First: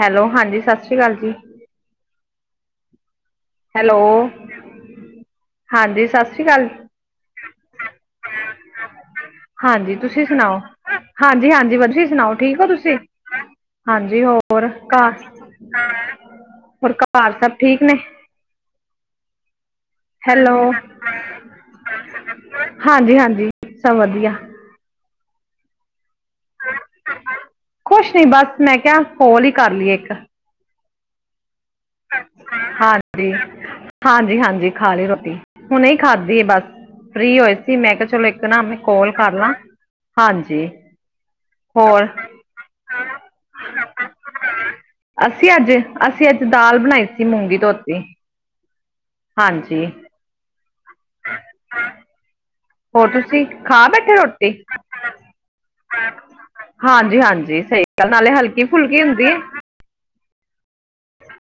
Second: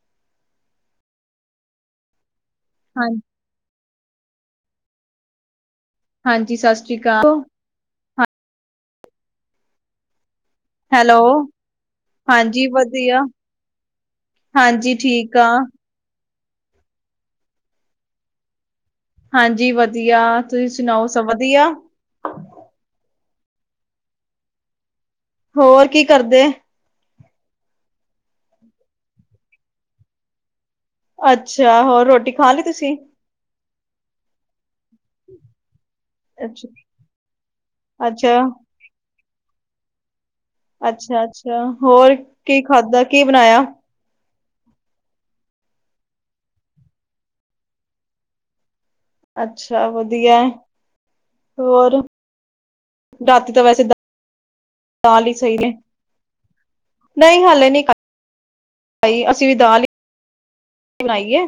Hello ਹਾਂਜੀ ਸਤਿ ਸ੍ਰੀ ਅਕਾਲ ਜੀ। ਹਾਂਜੀ ਹੈਲੋ ਹਾਂਜੀ ਸਤਿ ਸ਼੍ਰੀ ਅਕਾਲ! ਹਾਂਜੀ ਤੁਸੀਂ ਸੁਣਾਓ? ਹੈਲੋ ਹਾਂਜੀ-ਹਾਂਜੀ ਵਦੀਆ ਸੁਣਾਓ, ਠੀਕ ਹਾਂਜੀ ਹੋ ਤੁਸੀਂ? ਵਧੀਆ ਹਾਂਜੀ ਹੋਰ ਘਰ, ਹਾਂਜੀ ਠੀਕ ਆ ਹੋਰ ਘਰ ਸਭ ਠੀਕ ਨੇ? ਹਾਂਜੀ ਵਧੀਆ, ਹੈਲੋ ਤੁਸੀਂ ਸੁਣਾਓ ਸਭ ਵਧੀਆ? ਹਾਂਜੀ- ਹਾਂਜੀ ਸਭ ਵਧੀਆ ਹੋਰ ਕੀ ਕਰਦੇ? ਕੁਛ ਨੀ, ਬਸ ਮੈਂ ਕਿਹਾ, ਫੋਲ ਹੀ ਕਰ ਲਈਏ ਇੱਕ ਅੱਛਾ ਹੋਰ ਰੋਟੀ ਖਾ ਲਈ ਤੁਸੀਂ? ਹਾਂਜੀ ਹਾਂਜੀ- ਹਾਂਜੀ ਖਾ ਲਈ ਰੋਟੀ, ਹੁਣੇ ਹੀ ਖਾਧੀ ਬਸ ਅੱਛਾ ਫ੍ਰੀ ਹੋਏ ਸੀ, ਮੈਂ ਕਿਹਾ ਚਲੋ ਅੱਛਾ ਇੱਕ ਨਾ ਮੈਂ ਕੋਲ ਕਰ ਲਾਂ ਹਾਂਜੀ ਅੱਛਾ-ਅੱਛਾ ਹੋਰ ਕੀ ਖਾਧਾ, ਕੀ ਬਣਾਇਆ? ਅਸੀਂ ਅੱਜ ਅਸੀਂ ਅੱਜ ਦਾਲ ਬਣਾਈ ਸੀ ਮੂੰਗੀ ਧੋਤੀ ਹਾਂਜੀ ਅੱਛਾ ਵਧੀਆ ਹੋਰ ਹੋਰ ਤੁਸੀਂ, ਰਾਤੀ ਤਾਂ ਵੈਸੇ ਖਾ ਬੈਠੇ ਰੋਟੀ? ਦਾਲ ਹੀ ਸਹੀ ਨੇ ਹਾਂਜੀ- ਨਹੀਂ ਹਾਂਜੀ ਹਾਲੇ ਸਹੀ ਨਹੀਂ ਗੱਲ, ਨਾਲੇ ਹਲਕੀ ਫੁਲਕੀ ਹੁੰਦੀ ਹੈ। ਬਣਾਈਏ,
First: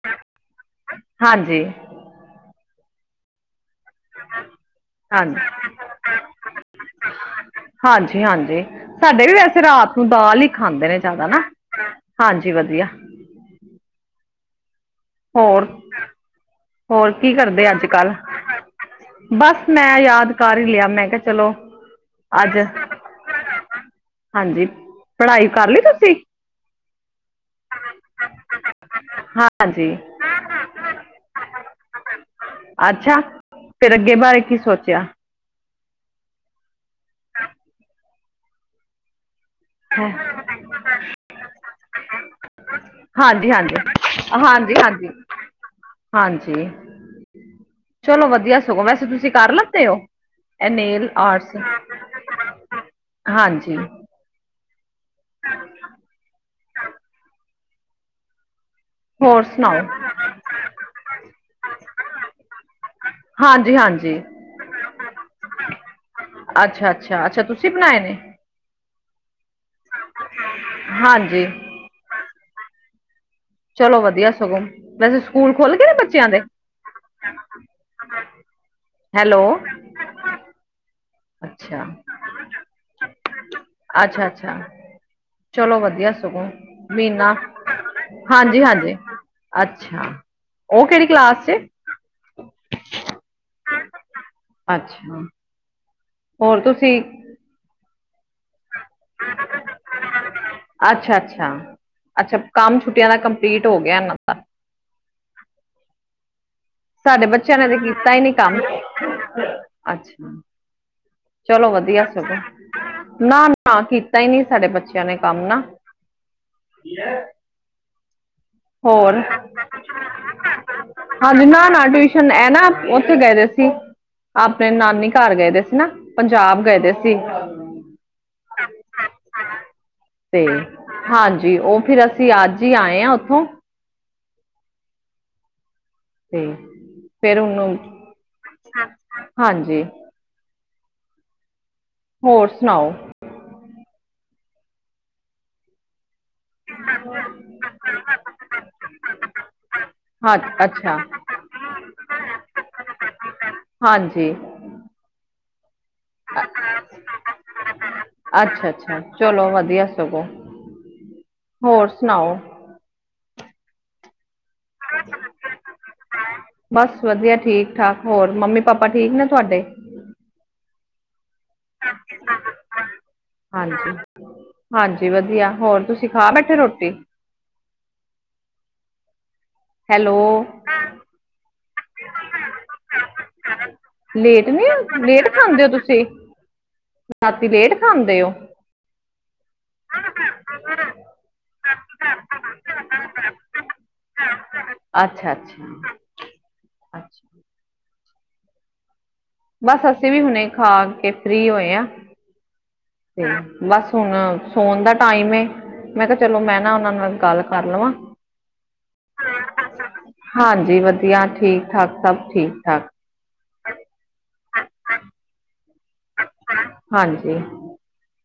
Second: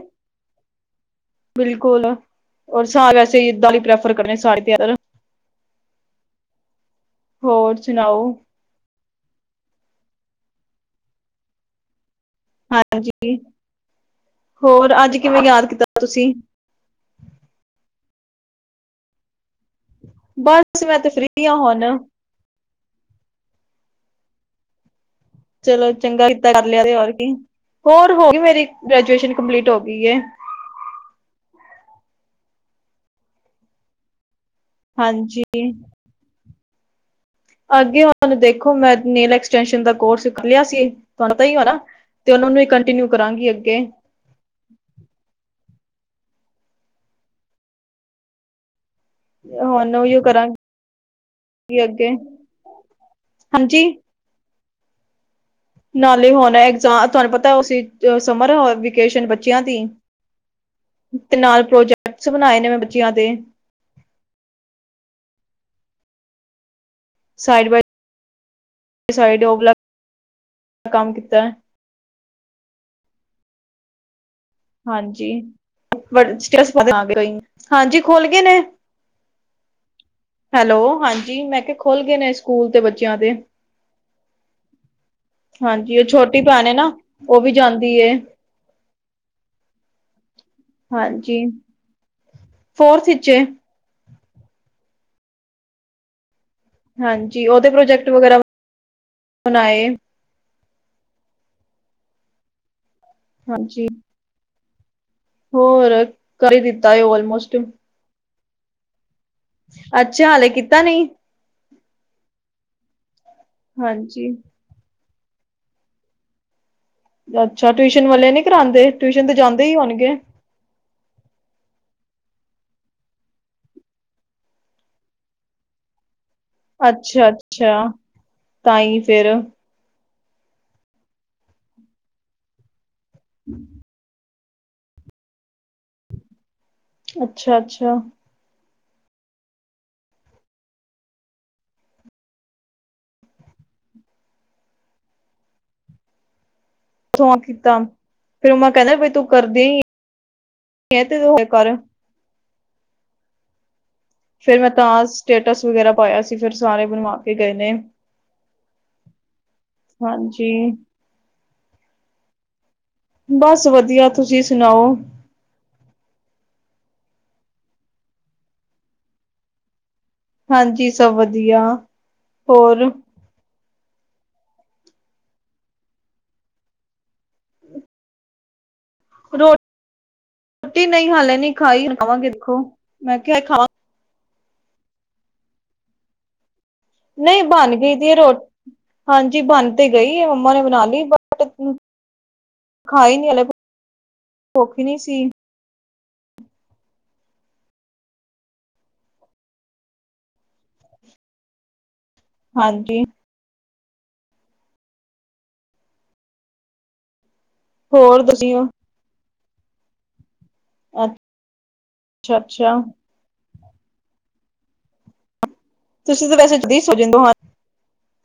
ਹਾਂਜੀ ਬਿਲਕੁਲ ਔਰ ਸਾਰੇ ਅਸੀ ਦਾਲ ਪ੍ਰਫ ਪ੍ਰੇਫਰ ਕਰਦੇ [unintelligible] ਹਾਂਜੀ - ਹੋਰ ਹਾਂਜੀ- ਸੁਣਾਓ ਹਾਂਜੀ ਸਾਡੇ ਵੀ ਵੈਸੇ ਰਾਤ ਨੂੰ ਦਾਲ ਹੀ ਖਾਂਦੇ ਨੇ ਜ਼ਿਆਦਾ ਨਾ ਹਾਂਜੀ ਵਧੀਆ ਹਾਂਜੀ ਹੋਰ ਅੱਜ ਕਿਵੇਂ ਹੋਰ ਯਾਦ ਕੀਤਾ ਤੁਸੀਂ ਹੋਰ ਕੀ ਕਰਦੇ ਅੱਜ ਕੱਲ ਬਸ ਮੈਂ ਯਾਦ ਕਰ ਹੀ ਬਸ ਲਿਆ, ਮੈਂ ਤੇ ਕਿਹਾ ਫ੍ਰੀ ਚਲੋ ਹਾਂ ਹੁਣ। ਅੱਜ ਹਾਂਜੀ ਪੜ੍ਹਾਈ ਕਰ ਲਈ ਚਲੋ ਤੁਸੀਂ ਚੰਗਾ ਕੀਤਾ ਕਰ ਲਿਆ ਤੇ ਹੋਰ ਕੀ ਹੋਰ ਹੋਗੀ ਮੇਰੀ ਗ੍ਰੈਜੂਏਸ਼ਨ ਹਾਂ ਕੰਪਲੀਟ ਹੋ ਹਾਂਜੀ। ਗਈ ਏ। ਅੱਛਾ ਫੇਰ ਅੱਗੇ ਬਾਰੇ ਕੀ ਸੋਚ? ਹਾਂਜੀ। ਹਾਂ। [inaudible] ਅੱਗੇ ਉਹ ਦੇਖੋ ਮੈਂ ਨੀਲੈਕ [unintelligible] ਫੈਸ਼ਨ ਦਾ ਕੋਰਸ ਕਰ ਲਿਆ ਸੀ ਤੁਹਾਨੂੰ ਤਾਂ ਹੀ ਨਾ ਤੇ ਉਹਨਾਂ ਨੂੰ ਕੰਟੀਨਿਊ ਕਰਾਂਗੀ ਹਾਂਜੀ ਹਾਂਜੀ ਅੱਗੇ। ਹਾਂਜੀ ਹਾਂਜੀ ਹਾਂਜੀ। ਚਲੋ ਵਧੀਆ ਸਗੋਂ ਵੈਸੇ ਤੁਸ। ਤੁਸੀਂ ਕਰ ਲਤੇ ਹੁਣ ਹੋ ਉਹੀਓ ਕਰਾਂਗੀ ਏ ਨੇਲ ਆਰਟਸ ਅੱਗੇ ਹਾਂਜੀ। ਹਾਂ। [unintelligible] ਨਾਲ ਹੀ ਹੋਨ ਐਗਜ਼ਾ ਤੁਹਾਨੂੰ ਪਤਾ ੳ ਸਮਰ ਏਜੁਕੇਸ਼ਨ ਹੋਰ ਬੱਚਿਆਂ ਦੀ ਸੁਣਾਓ ਤੇ ਨਾਲ ਪ੍ਰੋਜੈਕਟਸ ਬਨਾਏ ਨੇ ਮੈਂ ਬੱਚਿਆਂ ਦੇ। ਜੀ ਹਾਂਜੀ ਅੱਛਾ ਅੱਛਾ ਅੱਛਾ ਤੁਸੀਂ ਬਨਾਏ ਨੇ। ਸਡ ਗਲਾ [unintelligible] ਹਾਂਜੀ। ਚਲੋ ਵਧੀਆ ਸਗੋਂ ਵੈਸੇ ਹਾਂਜੀ ਸਕੂਲ ਖੁੱਲ ਗਏ ਨੇ ਬੱਚਿਆਂ ਦੇ ਪਤਾ ਹਾਂਜੀ ਖੋਲ ਗਏ ਨੇ। [unintelligible] ਹੈਲੋ। ਹੈਲੋ ਹਾਂਜੀ ਮੈਂ ਕਿਆ ਅੱਛਾ ਖੁਲ੍ਹ ਗਏ ਨੇ ਸਕੂਲ ਤੇ ਬੱਚਿਆਂ ਦੇ। ਅੱਛਾ ਅੱਛਾ ਚਲੋ ਹਾਂਜੀ ਉਹ ਵਧੀਆ ਛੋਟੀ ਸਗੋਂ ਭੈਣ ਏ ਨਾ ਮਿਨਾ ਉਹ ਵੀ ਜਾਂਦੀ ਏ ਹਾਂਜੀ ਹਾਂਜੀ। ਅੱਛਾ ਉਹ ਕਿਹੜੀ ਹਾਂਜੀ ਕਲਾਸ ਚ ਏ। ਫੋਰਥ ਇਚ ਏ। ਅੱਛਾ। ਹੋਰ ਤੁਸੀਂ ਹਾਂਜੀ ਉਹਦੇ ਪ੍ਰੋਜੈਕਟ ਵਗੈਰਾ ਬਨਾਏ ਅੱਛਾ ਅੱਛਾ ਅੱਛਾ ਕੰਮ ਛੁੱਟੀਆਂ ਦਾ ਕੰਪਲੀਟ ਹੋ ਹਾਂਜੀ ਗਿਆ ਇਹਨਾਂ ਦਾ। ਹੋਰ ਕਰ ਈ ਦਿੱ। ਸਾਡੇ ਬੱਚਿਆਂ ਨੇ ਤੇ ਕੀਤਾ ਈ ਨੀ ਕੰਮ ਅੱਛਾ। ਕੀਤਾ ਨਹੀਂ। ਚਲੋ ਵਧੀਆ ਸਗੋਂ ਨਾ ਨਾ ਕੀਤਾ ਈ ਹਾਂਜੀ ਨਹੀਂ ਸਾਡੇ ਬੱਚੇ ਜਾਣੇ ਕੰਮ ਨਾ।। ਅੱਛਾ ਟਿਊਸ਼ਨ ਵਾਲੇ ਨੀ ਕਰਾਂਦੇ ਟਿਊਸ਼ਨ ਤੇ ਜਾਂਦੇ ਹੀ ਹੋਨਗੇ। ਅੱਜ ਨਾ ਨਾ ਟਿਊਸ਼ਨ ਏ ਨਾ ਉੱਥੇ ਗਏ ਦੇ ਸੀ। ਅਪਨੇ ਨਾਨੀ ਘਰ ਗਏ ਦੇ ਸੀ ਨਾ। ਪੰਜਾਬ ਗਏ। ਦੇ ਸੀ ਅੱਛਾ ਅੱਛਾ ਤਾਂ ਹੀ ਫੇਰ ਤੇ ਹਾਂਜੀ ਉਹ ਫਿਰ ਅਸੀਂ ਅੱਜ ਈ ਆਏ ਹਾਂ ਉੱਥੋਂ ਹ। [unintelligible] ਤੇ ਫੇਰ ਅੱਛਾ ਉਹਨੂੰ ਅੱਛਾ ਹਾਂਜੀ। ਹੋਰ ਸੁਨਾਓ? ਸੋ ਕੀਤਾ ਫੇਿਰ ਮੈਂ ਕਹਿੰਦਾ ਬਈ ਤੂੰ ਕਰਦੀ ਹੀ ਹਾਂ ਅੱਛਾ ਤੇ ਤੂੰ ਹੋ ਕਰ। [unintelligible] ਹਾਂਜੀ ਫਿਰ ਮੈਂ ਤਾਂ ਸਟੇਟਸ ਵਗੈਰਾ ਪਾਇਆ ਸੀ ਫਿਰ ਸਾਰੇ ਬਣਵਾ ਕੇ ਗਏ ਨੇ। ਅੱਛਾ -ਅੱਛਾ ਚਲੋ ਵਧੀਆ ਸਗੋਂ ਹਾਂਜੀ ਹੋਰ ਸੁਣਾਓ। ਬਸ ਵਧੀਆ ਤੁਸੀਂ ਸੁਣਾਓ। ਬਸ ਵਧੀਆ ਠੀਕ ਠਾਕ ਹੋਰ ਮੰਮੀ ਪਾਪਾ ਠੀਕ ਨੇ ਤੁਹਾਡੇ ਹਾਂਜੀ ਸਭ ਵਧੀਆ ਹੋਰ ਹਾਂਜੀ ਹਾਂਜੀ ਵਧੀਆ ਹੋਰ ਤੁਸੀਂ ਖਾ ਬੈਠੇ ਰੋਟੀ? ਰੋਜ਼। ਹੈਲੋ। ਰੋਟੀ ਨਹੀਂ ਹਾਲੇ ਨੀ ਖਾਈ ਖਵਾਂਗੇ ਖੋ ਮੈਂ ਕਿਹਾ ਖਾ ਲੇਟ ਨੀ ਹੁੰਦੇ ਲੇਟ ਖਾਂਦੇ ਹੋ ਤੁਸੀਂ ਨਹੀਂ ਰਾਤੀ ਲੇਟ ਬਣ ਗਈ ਦੀ ਖਾਂਦੇ ਹੋ ਰੋਟੀ ਹਾਂਜੀ ਬਣ ਤੇ ਗਈ ਮੰਮਾ ਨੇ ਬਣਾ ਲਈ ਬਟ [unintelligible] ਖਾਈ ਨੀ ਹੱਲੇ ਭੁੱਖ ਨਹੀ ਸੀ। ਅੱਛਾ ਅੱਛਾ ਅੱਛਾ ਬਸ ਅਸੀਂ ਵੀ ਹੁਣੇ ਖਾ ਕੇ ਫਰੀ ਹੋਏ ਹਾਂ। ਹਾਂਜੀ ਬਸ ਹੁਣ ਸੋਣ ਦਾ ਟਾਈਮ ਏ ਮੈਂ ਕਿਹਾ ਚਲੋ ਮੈਂ ਨਾ ਉਹਨਾਂ ਨਾਲ ਗੱਲ ਕਰ ਲਵਾਂ ਹੋਰ ਤੁਸੀਂ ਹਾਂਜੀ ਵਧੀਆ ਠੀਕ ਠਾਕ ਸਭ ਅੱਛਾ ਠੀਕ ਅੱਛਾ ਠਾਕ ਤੁਸੀਂ ਤਾਂ ਵੈਸੇ ਜਲਦੀ ਸੋ ਜਾਂਦੇ ਹੋ ਹਾਂਜੀ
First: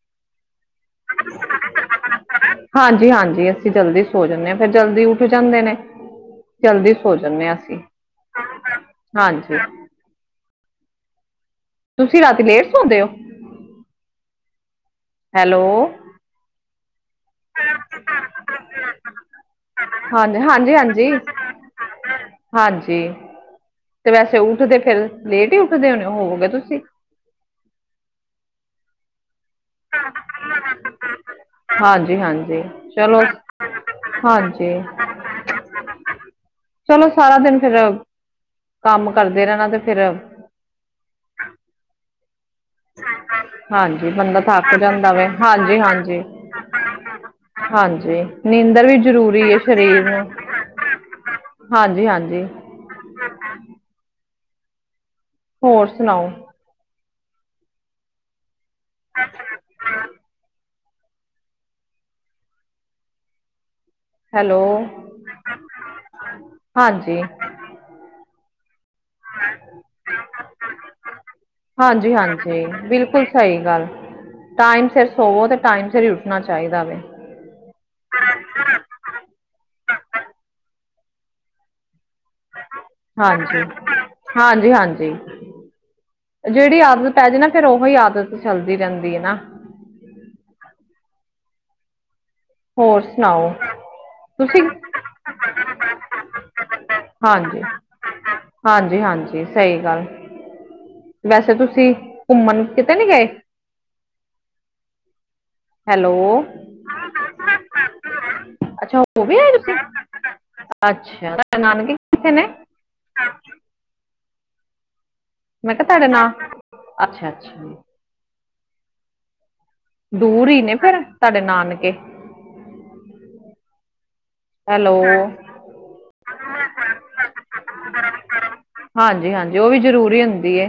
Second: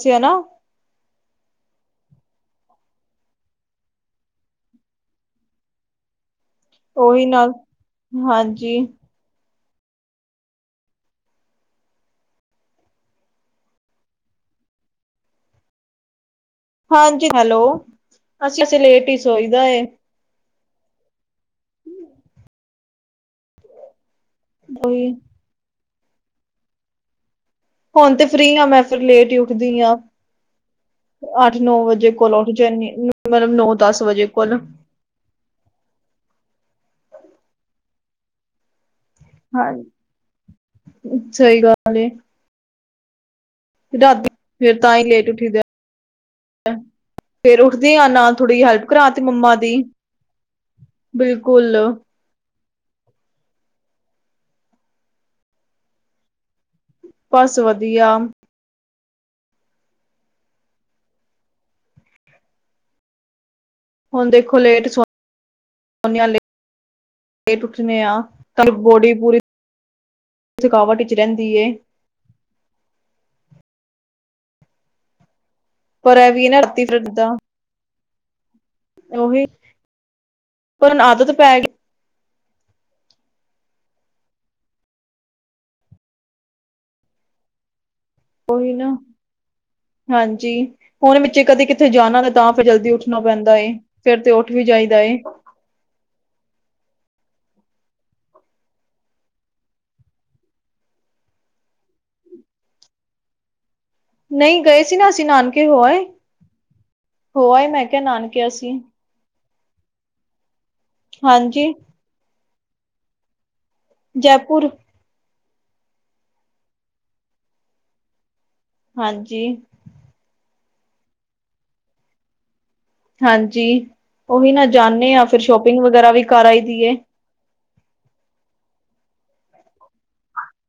ਜੀ ਹਨਾ। [unintelligible] [inaudible] ਹਾਂਜੀ- ਹਾਂਜੀ ਅਸੀਂ ਜਲਦੀ ਸੋ ਜਾਂਨੇ ਹਾਂ ਫੇਿਰ ਜਲਦੀ ਉੱਠ ਜਾਂਦੇ ਨੇ। ਜਲਦੀ ਸੋ ਉਹੀ ਜਾਂਦੇ ਨਾਲ ਹਾਂ ਅਸੀਂ ਹਾਂਜੀ ਹਾਂਜੀ। ਤੁਸੀਂ ਰਾਤੀ ਲੇਟ ਸੌਂਦੇ ਹੋ। ਹੈਲੋ ਹਾਂਜੀ ਹੈਲੋ ਅਸੀ ਤੇ ਲੇਟ ਈ ਸੋਈ ਦਾ ਏ। ਹਾਂਜੀ -ਹਾਂਜੀ -ਹਾਂਜੀ। ਹਾਂਜੀ ਤੇ ਵੈਸੇ ਉੱਠਦੇ ਫਿਰ ਉਹੀ ਲੇਟ ਹੀ ਉੱਠਦੇ ਹੋਣੇ ਹੋਵਗੇ ਤੁਸੀਂ ਹੁਣ ਤੇ ਫ੍ਰਰੀ ਹਾਂ ਮੈਂ ਫਿਰ ਲੇਟ ਹੀ ਉੱਠਦੀ ਆਂ। ਅੱਠ ਨੌ ਵਜੇ ਹਾਂਜੀ ਕੋਲ ਉੱਠ ਹਾਂਜੀ ਜਾਨੀ ਚਲੋ ਮਤਲਬ ਨੌ ਦਸ ਵਜੇ ਕੋਲ [inaudible] ਚਲੋ ਸਾਰਾ ਦਿਨ ਫੇਰ ਕੰਮ ਕਰਦੇ ਰਹਿਣਾ ਤੇ ਹਾਂਜੀ ਫੇਰ ਸਹੀ ਗੱਲ ਏ। ਹਾਂਜੀ ਰਾਤੀ ਬੰਦਾ ਥੱਕ ਫਿਰ ਤਾਂ ਹੀ ਜਾਂਦਾ ਵੇ ਲੇਟ ਉੱਠੀ ਦਾ ਹਾਂਜੀ ਹਾਂਜੀ ਏ। [inaudible] ਫੇਰ ਉੱਠਦੀ ਆ ਹਾਂਜੀ ਨਾ ਥੋੜ੍ਹੀ ਹੈਲਪ ਨੀਂਦਰ ਵੀ ਕਰਾ ਤੇ ਜ਼ਰੂਰੀ ਮੰਮਾ ਹੈ ਦੀ ਸਰੀਰ ਨੂੰ ਬਿਲਕੁਲ ਹਾਂਜੀ ਹਾਂਜੀ ਹੋਰ ਸੁਣਾਓ। ਬਸ ਵਧੀਆ [unintelligible] ਹੁਣ ਦੇਖੋ ਹੈਲੋ ਲੇਟ ਸੋੋਣੇ [inaudible] ਹਾਂਜੀ ਲੇਟ ਉਠਣੇ ਆ ਤਾਨੂੰ ਬੋਡੀ ਪੂਰੀ ਥਕਾਵਟ ਵਿਚ ਰਹਿੰਦੀ ਏ ਹਾਂਜੀ ਜੀ ਹਾਂਜੀ ਬਿਲਕੁਲ ਸਹੀ ਗੱਲ ਟਾਈਮ ਸਿਰ ਸੋਵੋ ਤੇ ਟਾਈਮ ਸਿਰ ਹੀ ਪਰ ਇਹ ਉੱਠਣਾ ਵੀ ਨਾ ਚਾਹੀਦਾ ਰਾਤੀ ਫਿਰ ਵੇ। ਏਦਾਂ ਉਹੀ ਪਰ ਆਦਤ ਪੈ ਗਈ। ਹਾਂਜੀ -ਹਾਂਜੀ -ਹਾਂਜੀ। ਜਿਹੜੀ ਆਦਤ ਪੈ ਜਾ ਨਾ ਫੇਰ ਉਹੀ ਆਦਤ ਕੋਈ ਚੱਲਦੀ ਨਾ ਰਹਿੰਦੀ ਹੈ ਹਾਂਜੀ ਹੁਣ ਵਿੱਚੇ ਕਦੇ ਕਿਥੇ ਜਾਣਾ। ਤਾਂ ਫਿਰ ਜਲਦੀ ਹੋਰ ਉੱਠਣਾ ਸੁਣਾਓ ਪੈਂਦਾ ਏ ਫੇਰ ਤੇ ਉੱਠ ਤੁਸੀਂ ਵੀ ਜਾਈਦਾ ਏ। [inaudible] ਹਾਂਜੀ -ਹਾਂਜੀ -ਹਾਂਜੀ ਸਹੀ ਗੱਲ ਵੈਸੇ ਤੁਸੀਂ ਘੁੰਮਣ ਕਿਤੇ ਨੀ ਗਏ ਨਹੀਂ ਗਏ ਸੀ ਨਾ ਅਸੀਂ ਨਾਨਕੇ ਹੋ ਆਏ, ਹੈਲੋ ਹੋ ਆਏ ਮੈਂ ਕਿਹਾ ਨਾਨਕੇ ਅਸੀਂ ਉਹ ਵੀ ਆਏ ਦੇ ਸੀ, ਅੱਛਾ ਹਾਂਜੀ ਨਾਨਕੇ ਕਿਥੇ ਨੇ ਜੈਪੁਰ ਮੈਂ ਕਿਹਾ ਤੁਹਾਡੇ ਨਾਂ ਅੱਛਾ- ਅੱਛਾ ਹਾਂਜੀ ਦੂਰ ਹੀ ਨੇ ਫੇਰ ਤੁਹਾਡੇ ਨਾਨਕੇ ਹਾਂਜੀ ਉਹੀ ਨਾ ਹੈਲੋ ਜਾਂਨੇ ਆ, ਫਿਰ ਸ਼ੋਪਿੰਗ ਵਗੈਰਾ ਵੀ ਕਰ ਆਈ ਦੀ ਐ। ਹਾਂਜੀ ਹਾਂਜੀ ਉਹ ਵੀ ਜ਼ਰੂਰੀ ਹੁੰਦੀ ਏ।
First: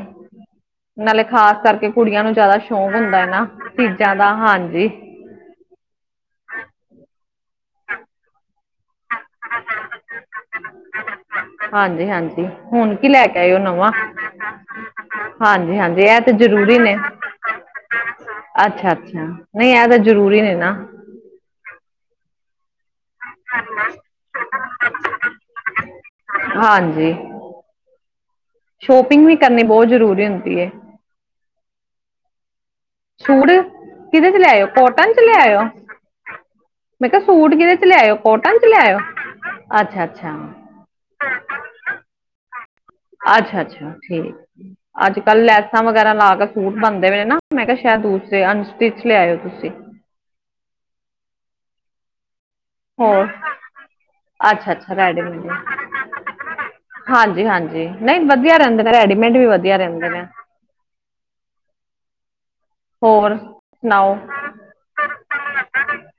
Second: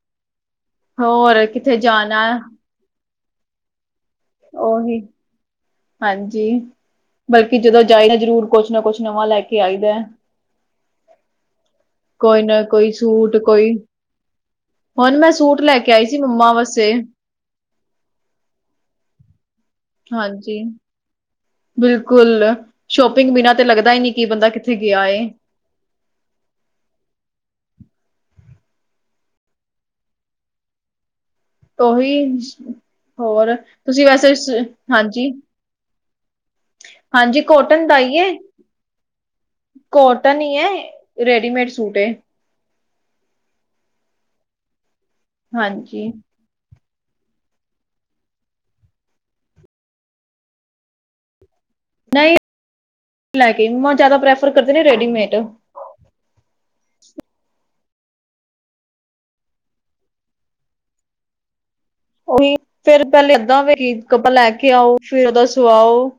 ਨਾਲੇ ਹੋਰ ਖ਼ਾਸ ਕਿੱਥੇ ਕਰਕੇ ਕੁੜੀਆਂ ਜਾਣਾ, ਨੂੰ ਜ਼ਿਆਦਾ ਸ਼ੌਕ ਹੁੰਦਾ ਹੈ ਨਾ, ਚੀਜ਼ਾਂ ਦਾ ਹਾਂਜੀ। ਉਹੀ ਹਾਂਜੀ ਬਲਕਿ ਜਦੋਂ ਜਾਏ ਨਾ ਜ਼ਰੂਰ ਕੁਛ ਨਾ ਕੁਛ ਨਵਾਂ ਲੈ ਕੇ ਕੀ ਆਈ ਦਾ ਹਾਂਜੀ ਕੋਈ ਹਾਂਜੀ ਨਾ, ਕੋਈ ਹੁਣ ਕੀ ਲੈ ਸੂਟ ਕੇ ਆਏ ਉਹ ਕੋਈ ਨਵਾਂ ਹੁਣ ਮੈਂ ਸੂਟ ਲੈ ਹਾਂਜੀ ਕੇ ਹਾਂਜੀ ਆਈ ਸੀ, ਇਹ ਤੇ ਮੰਮਾ ਜ਼ਰੂਰੀ ਵਾਸਤੇ। ਨੇ ਅੱਛਾ ਅੱਛਾ ਇਹ ਤਾਂ ਜ਼ਰੂਰੀ ਨੇ ਹਾਂਜੀ ਨਾ ਬਿਲਕੁਲ, ਸ਼ੋਪਿੰਗ ਬਿਨਾਂ ਤੇ ਲੱਗਦਾ ਹੀ ਨਹੀਂ ਕੀ ਬੰਦਾ ਕਿੱਥੇ ਗਿਆ ਏ। ਹਾਂਜੀ ਸ਼ੋਪਿੰਗ ਵੀ ਕਰਨੀ ਬਹੁਤ ਜ਼ਰੂਰੀ ਹੁੰਦੀ ਏ। ਉਹੀ ਸੂਟ ਹੋਰ, ਤੁਸੀਂ ਕਿਹਦੇ ਚ ਵੈਸੇ, ਲਿਆਇਓ ਕੋਟਨ ਚ ਹਾਂਜੀ। ਲਿਆਇਓ ਮੈਂ ਕਿਹਾ ਹਾਂਜੀ ਸੂਟ ਕਿਹਦੇ ਕੋਟਨ ਚ ਦਾ ਲਿਆਇਓ ਹੀ ਹੈ, ਕੋਟਨ ਚ ਲਿਆਇਓ ਅੱਛਾ ਕੋਟਨ ਅੱਛਾ ਹੀ ਹੈ। ਰੈਡੀਮੇਡ ਸੂਟ ਹੈ ਅੱਛਾ ਅੱਛਾ ਠੀਕ, ਅੱਜ ਕੱਲ ਲੈਸਾਂ ਹਾਂਜੀ ਵਗੈਰਾ ਲਾ ਕੇ ਸੂਟ ਬਣਦੇ ਵੇ ਨਾ, ਮੈਂ ਕਿਹਾ ਸ਼ਾਇਦ ਅਨਸਟਿਚ ਲਿਆਯੋ ਤੁਸੀਂ। ਨਹੀਂ ਹੋਰ ਲੈ ਕੇ, ਨੂਯਾ ਜ਼ਿਆਦਾ ਪ੍ਰੈਫਰ ਅੱਛਾ ਕਰਦੇ ਨੇ ਅੱਛਾ ਰੈਡੀਮੇਡ ਹਾਂਜੀ ਹਾਂਜੀ ਨਹੀਂ ਵਧੀਆ ਰਹਿੰਦੇ ਨੇ, ਰੈਡੀਮੇਡ ਵੀ ਵਧੀਆ ਰਹਿੰਦੇ ਨੇ। ਉਓਹੀ ਫੇਰ ਪਹਿਲੇ ਹੋਰ ਏਦਾਂ ਵ ਸੁਣਾਓ ਕੱਪੜਾ ਲੈ ਕੇ ਆਓ, ਫਿਰ ਔ ਦਾ ਸੁਆਯੋ।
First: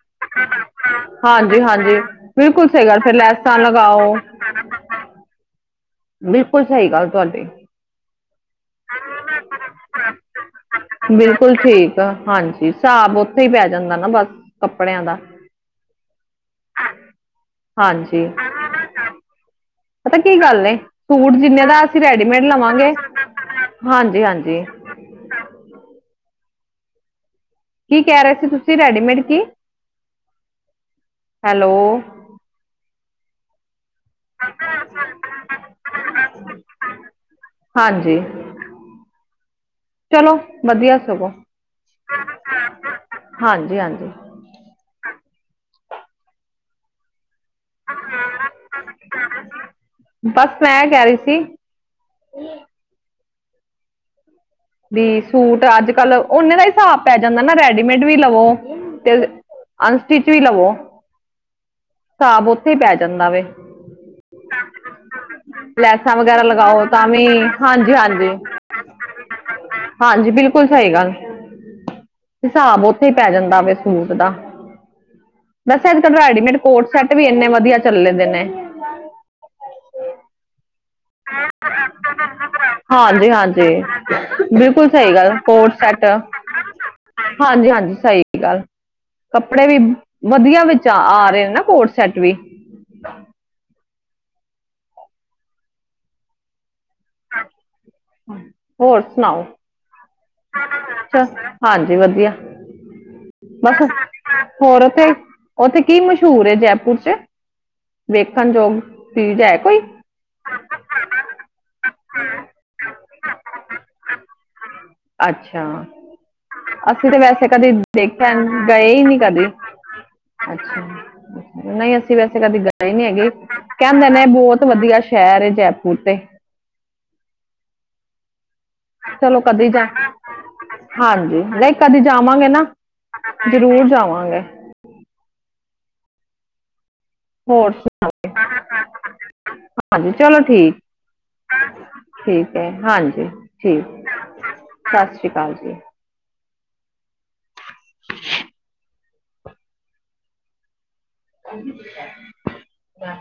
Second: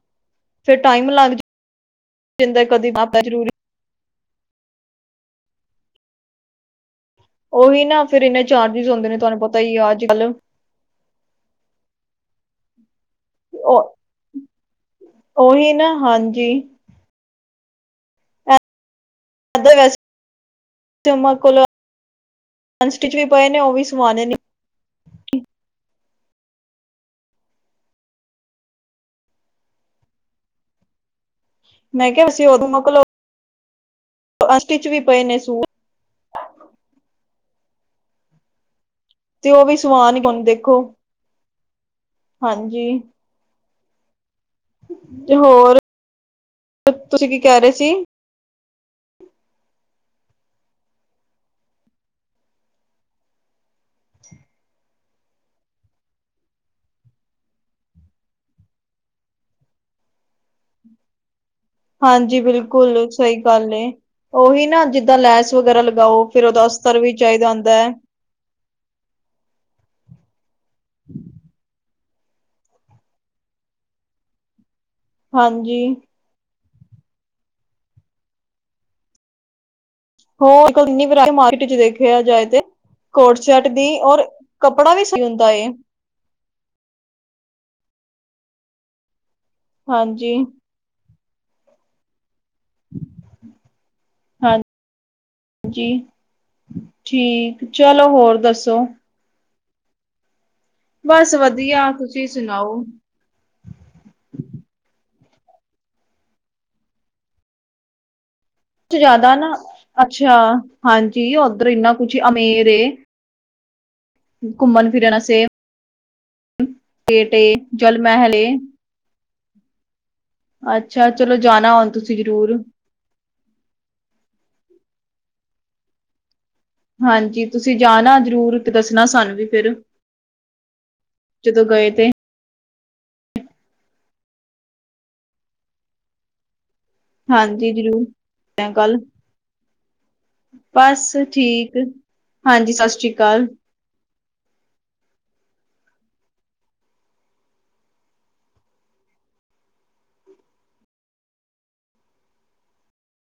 ਹਾਂਜੀ ਹਾਂਜੀ ਜਾਂਦਾ ਬਿਲਕੁਲ ਸਹੀ ਕਦੀ ਗੱਲ, ਫਿਰ ਆਪਣਾ ਜ਼ਰੂਰੀ ਲੈਸਾਂ ਲਗਾਓ। ਬਿਲਕੁਲ ਸਹੀ ਗੱਲ ਤੁਹਾਡੀ ਉਹੀ ਨਾ ਫਿਰ ਇਨਾਂ ਚਾਰਜਿਸ ਹੁੰਦੇ ਨੇ, ਤੁਹਾਨੂੰ ਪਤਾ ਹੀ ਆ ਅੱਜ ਕੱਲ੍ਹ। ਬਿਲਕੁਲ ਠੀਕ ਆ ਹਾਂਜੀ, ਹਿਸਾਬ ਉਥੇ ਹੀ ਪੈ ਜਾਂਦਾ, ਨਾ ਬਸ ਕੱਪੜਿਆਂ ਦਾ। ਉਹੀ ਨਾ ਹਾਂਜੀ ਹਾਂਜੀ ਏ ਦਾ ਵੈਸੇ ਪਤਾ ਕੀ ਗੱਲ ਨੇ, ਮੰਮਾ ਸੂਟ ਕੋਲ ਜਿੰਨੇ ਦਾ ਅਸੀਂ ਰੈਡੀਮੇਡ ਲਵਾਂਗੇ, ਅਨਸਟਿਚ ਵੀ ਪਏ ਨੇ ਉਹ ਵੀ ਹਾਂਜੀ ਸਵਾਣੇ ਨੇ ਹਾਂਜੀ ਕੀ ਕਹਿ ਰਹੇ ਸੀ ਤੁਸੀਂ ਰੈਡੀਮੇਡ ਕੀ, ਹੈਲੋ ਕੀ ਅਸੀਂ ਉਦੋਂ ਮੁੱਕਲੋ ਅਸਟਿਚ ਵੀ ਪਏ ਨੇ, ਸੂਟ। ਹਾਂਜੀ ਤੇ ਉਹ ਵੀ ਸਵਾਨ ਚਲੋ ਹੁਣ ਦੇਖੋ ਵਧੀਆ ਸਗੋਂ, ਹਾਂਜੀ ਹਾਂਜੀ ਹਾਂਜੀ ਤੇ ਹੋਰ, ਤੁਸੀਂ ਕੀ ਕਹਿ ਰਹੇ ਸੀ। ਬਸ ਮੈਂ ਐ ਕਹਿ ਰਹੀ ਸੀ ਜ [unintelligible] ਵੀ ਸੂਟ ਅੱਜ ਕੱਲ ਓਨੇ ਦਾ ਹਿਸਾਬ ਪੈ ਜਾਂਦਾ ਨਾ, ਰੈਡੀਮੇਡ ਵੀ ਲਵੋ ਤੇ ਅਨ ਸਟੀਚ ਵੀ ਲਵੋ ਹਾਂਜੀ ਹਿਸਾਬ ਉੱਥੇ ਹੀ ਪੈ ਬਿਲਕੁਲ ਜਾਂਦਾ ਸਹੀ ਵੇ ਗੱਲ ਏ ਉਹੀ ਨਾ ਜਿੱਦਾਂ ਲੈਸ ਵਗੈਰਾ ਲੈਸਾਂ ਲਗਾਓ ਵਗੈਰਾ ਫਿਰ ਉਹਦਾ ਲਗਾਓ ਅਸਤਰ ਤਾਂ ਵੀ, ਚਾਹੀਦਾ ਹੁੰਦਾ ਹੈ ਹਾਂਜੀ ਹਾਂਜੀ ਹਾਂਜੀ ਬਿਲਕੁਲ ਸਹੀ ਗੱਲ ਹਿਸਾਬ ਉੱਥੇ ਹੀ ਪੈ ਜਾਂਦਾ ਵੇ, ਸੂਟ ਦਾ ਹਾਂਜੀ ਦਸੇ ਅੱਜ ਕੱਲ੍ਹ ਰੈਡੀਮੇਡ ਕੋਡ ਸੈੱਟ ਵੀ ਇੰਨੇ ਵਧੀਆ ਚੱਲੇ ਨੇ। ਹੋਰ ਕੱਲੰਨੀ [inaudible] ਵਰਾ ਮਾਰਕੀਟ ਚ ਦੇਖਿਆ ਜਾਏ ਤੇ। ਹਾਂਜੀ, ਕੋਟ ਸੈਟ ਹਾਂਜੀ, ਦੀ ਔਰ ਬਿਲਕੁਲ ਕੱਪੜਾ ਵੀ ਸਹੀ ਗੱਲ, ਹੁੰਦਾ ਏ ਕੋਰਡ ਸੈਟ। ਹਾਂਜੀ ਹਾਂਜੀ ਸਹੀ ਕਿਹਾ ਕੱਪੜੇ ਵੀ ਹਾਂਜੀ ਵਧੀਆ ਵਿੱਚ। ਹਾਂ ਆ ਰਹੇ ਨੇ ਨਾ ਕੋਰਡ ਸੈੱਟ ਵੀ ਜੀ ਠੀਕ, ਚਲੋ ਹੋਰ ਦੱਸੋ? ਹੋਰ ਸੁਣਾਓ। ਚ ਬਸ ਵਧੀਆ ਹਾਂਜੀ ਤੁਸੀਂ ਵਧੀਆ ਸੁਣਾਓ? ਬਸ ਵਧੀਆ ਹੋਰ ਉੱਥੇ, ਉੱਥੇ ਕੀ ਮਸ਼ਹੂਰ ਏ ਜੈਪੁਰ ਚ। ਵੇਖਣ ਯੋਗ। ਜ਼ਿਆਦਾ ਚੀਜ਼ ਨਾ ਹੈ ਕੋਈ ਅੱਛਾ, ਹਾਂਜੀ ਉੱਧਰ ਇੰਨਾ ਕੁਛ ਅਮੇਰ ਏ। ਘੁੰਮਣ ਫਿਰਨ ਅਸੀਂ ਤਾਂ ਅਸੀਂ ਤਾਂ ਵੈਸੇ ਕਦੇ ਜਲ ਮਹਿਲ ਦੇਖਣ ਏ ਗਏ ਹੀ ਨਹੀਂ ਕਦੇ। ਅੱਛਾ, ਚਲੋ ਜਾਣਾ ਹੁਣ ਨਹੀਂ ਅਸੀਂ ਤੁਸੀਂ ਵੈਸੇ ਜ਼ਰੂਰ ਕਦੀ ਗਏ। ਨਹੀ ਗਏ ਹੈਗੇ ਕਹਿੰਦੇ ਨੇ ਇਹ ਬਹੁਤ ਵਧੀਆ ਸ਼ਹਿਰ ਜੈਪੁਰ ਤੇ। ਹਾਂਜੀ ਤੁਸੀਂ ਜਾਣਾ ਜ਼ਰੂਰ। ਤੇ ਦੱਸਣਾ ਸਾਨੂੰ ਚਲੋ ਵੀ ਕਦੀ ਫਿਰ ਜਾ ਹਾਂਜੀ ਜਦੋਂ ਨਹੀਂ ਗਏ ਕਦੀ ਜਾ। ਤੇ ਜਾਵਾਂਗੇ ਨਾ ਜਰੂਰ ਜਾਵਾਂਗੇ। ਹੋਰ ਹਾਂਜੀ ਜ਼ਰੂਰ ਸੁਣਾਉ? ਗੱਲ ਹਾਂਜੀ, ਚਲੋ ਠੀਕ ਬਸ ਠੀਕ ਠੀਕ ਹੈ ਸਤਿ ਸ੍ਰੀ ਹਾਂਜੀ। ਅਕਾਲ ਠੀਕ ਸਤਿ ਸ਼੍ਰੀ ਅਕਾਲ ਜੀ। ਨਾ ਕਰ